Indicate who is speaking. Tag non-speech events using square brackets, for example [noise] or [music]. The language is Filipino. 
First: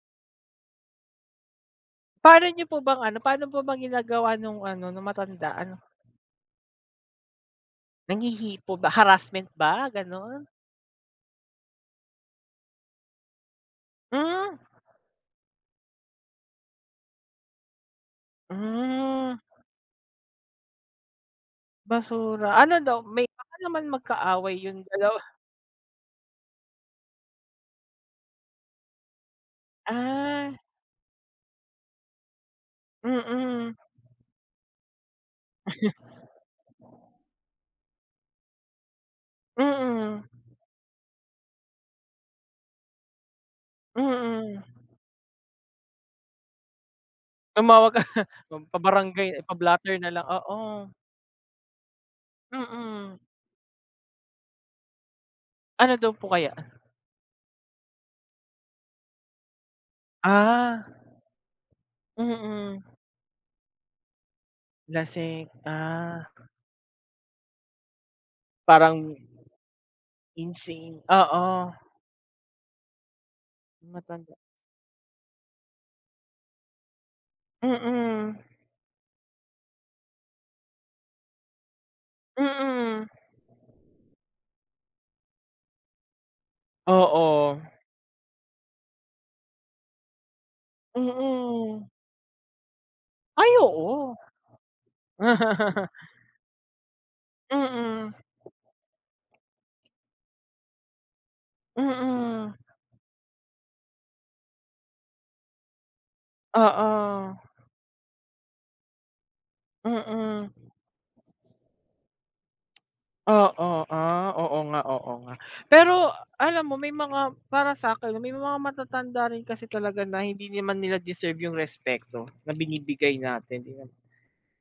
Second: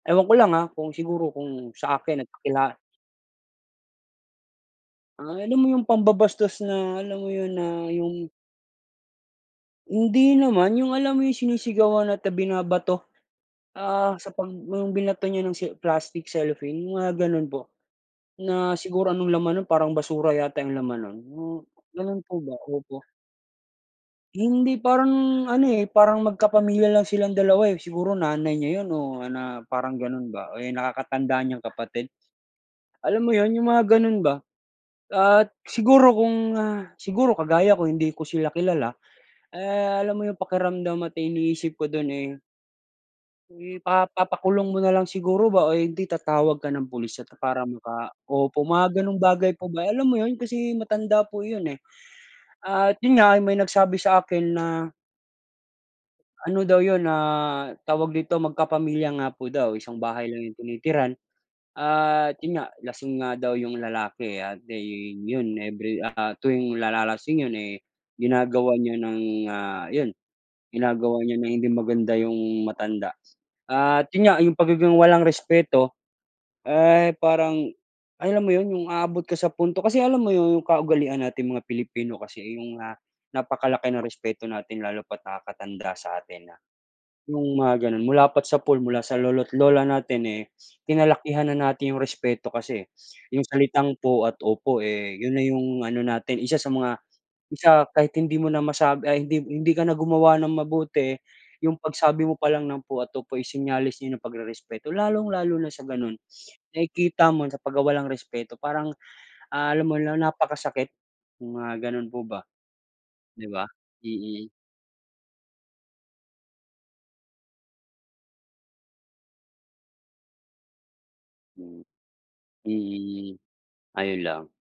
Speaker 1: Ewan ko lang, ah, kung siguro, kung sa akin
Speaker 2: Paano niyo
Speaker 1: nagpakila
Speaker 2: po bang ano paano po ba ginagawa no'ng ano, no'ng
Speaker 1: Ah,
Speaker 2: matanda,
Speaker 1: alam mo,
Speaker 2: ano?
Speaker 1: yung pambabastos na, alam mo 'yon, na yung
Speaker 2: Nanghihipo ba, harassment ba,
Speaker 1: Hindi
Speaker 2: gano'n?
Speaker 1: naman, yung alam mo yung, sinisigawan at, ah, binabato. Ah, sa 'pag
Speaker 2: Hmm.
Speaker 1: yung binato niya ng si plastic, cellophane, yung mga gano'n po. Na, siguro anong
Speaker 2: Hmm.
Speaker 1: laman no'n, parang basura yata yung laman no'n, gano'n po
Speaker 2: Basura
Speaker 1: ba,
Speaker 2: ano daw
Speaker 1: opo.
Speaker 2: may baka naman magkaaway
Speaker 1: Hindi,
Speaker 2: yung dalawa. [scoffs]
Speaker 1: parang ano, eh, parang magkapamilya lang silang dalawa, eh, siguro nanay niya 'yon o na, parang gano'n ba, o
Speaker 2: Ah.
Speaker 1: eh, nakakatanda niyang kapatid. Alam mo 'yon, yung
Speaker 2: Mm.
Speaker 1: mga gano'n ba. At siguro kung, ah,
Speaker 2: [chuckles]
Speaker 1: siguro kagaya ko, hindi ko sila kilala, eh, alam
Speaker 2: Mm.
Speaker 1: mo yung pakiramdam at iniisip ko do'n eh Ipa
Speaker 2: Mm.
Speaker 1: papakulong mo na lang siguro ba, o hindi, tatawag ka ng pulis at para
Speaker 2: Tumawag ka
Speaker 1: maka
Speaker 2: [chuckles]
Speaker 1: opo, mga gano'ng
Speaker 2: pa-barangay,
Speaker 1: bagay po ba,
Speaker 2: pa-blotter
Speaker 1: alam
Speaker 2: na
Speaker 1: mo
Speaker 2: lang,
Speaker 1: 'yon, kasi
Speaker 2: oo.
Speaker 1: matanda po 'yon, eh. At 'yon
Speaker 2: Mm.
Speaker 1: nga, may nagsabi sa akin na
Speaker 2: Ano daw po kaya.
Speaker 1: Ano daw 'yon, ah, tawag dito, magkapamilya nga po daw, isang bahay lang yung
Speaker 2: Ah.
Speaker 1: tinitirhan. At 'yon nga,
Speaker 2: Mm.
Speaker 1: lasing nga daw yung lalaki at, eh,
Speaker 2: Lasing,
Speaker 1: 'yon every,
Speaker 2: ah.
Speaker 1: ah, tuwing nalalalasing 'yon, eh, ginagawan niya
Speaker 2: Parang
Speaker 1: ng, ah, 'yon,
Speaker 2: insane,
Speaker 1: ginagawan niya ng hindi
Speaker 2: oo.
Speaker 1: maganda yung matanda. At 'yon
Speaker 2: Matanda.
Speaker 1: nga, yung pagiging walang respeto ay parang,
Speaker 2: Mm.
Speaker 1: alam mo 'yon, yung aabot ka sa punto kasi alam mo 'yon, yung kaugalian nating mga Pilipino kasi eh, yung, ah,
Speaker 2: Mm.
Speaker 1: napakalaki ng respeto natin lalo pa't nakakatanda sa atin na
Speaker 2: Oo.
Speaker 1: yung mga gano'n. Mula pa't sapul, mula sa lolo't lola natin, eh, kinalakihan na
Speaker 2: Mm.
Speaker 1: natin yung respeto kasi, eh, yung
Speaker 2: Ay,
Speaker 1: salitang
Speaker 2: oo.
Speaker 1: po at opo, eh, 'yon na yung
Speaker 2: [laughs]
Speaker 1: ano natin, isa sa mga, isa
Speaker 2: Mm.
Speaker 1: kahit hindi mo na masabi ay, hindi hindi ka na gumawa ng mabuti, yung pagsabi mo pa
Speaker 2: Mm.
Speaker 1: lang ng po at opo is senyales 'yon ng pagrerespeto. Lalong-lalo na sa gano'n, nakikita
Speaker 2: Oo.
Speaker 1: mo sa pagka walang respeto, parang, ah, alam mo,
Speaker 2: Mm.
Speaker 1: napakasakit, mga gano'n po ba, 'di ba.
Speaker 2: Oo, ah,
Speaker 1: Mm.
Speaker 2: oo nga, oo nga. Pero, alam mo, may mga para sa'kin, may mga matatanda rin kasi talaga na, hindi naman nila deserve yung
Speaker 1: Hmm,
Speaker 2: respeto, na binibigay
Speaker 1: mm,
Speaker 2: natin, 'di ba?
Speaker 1: ayun lang.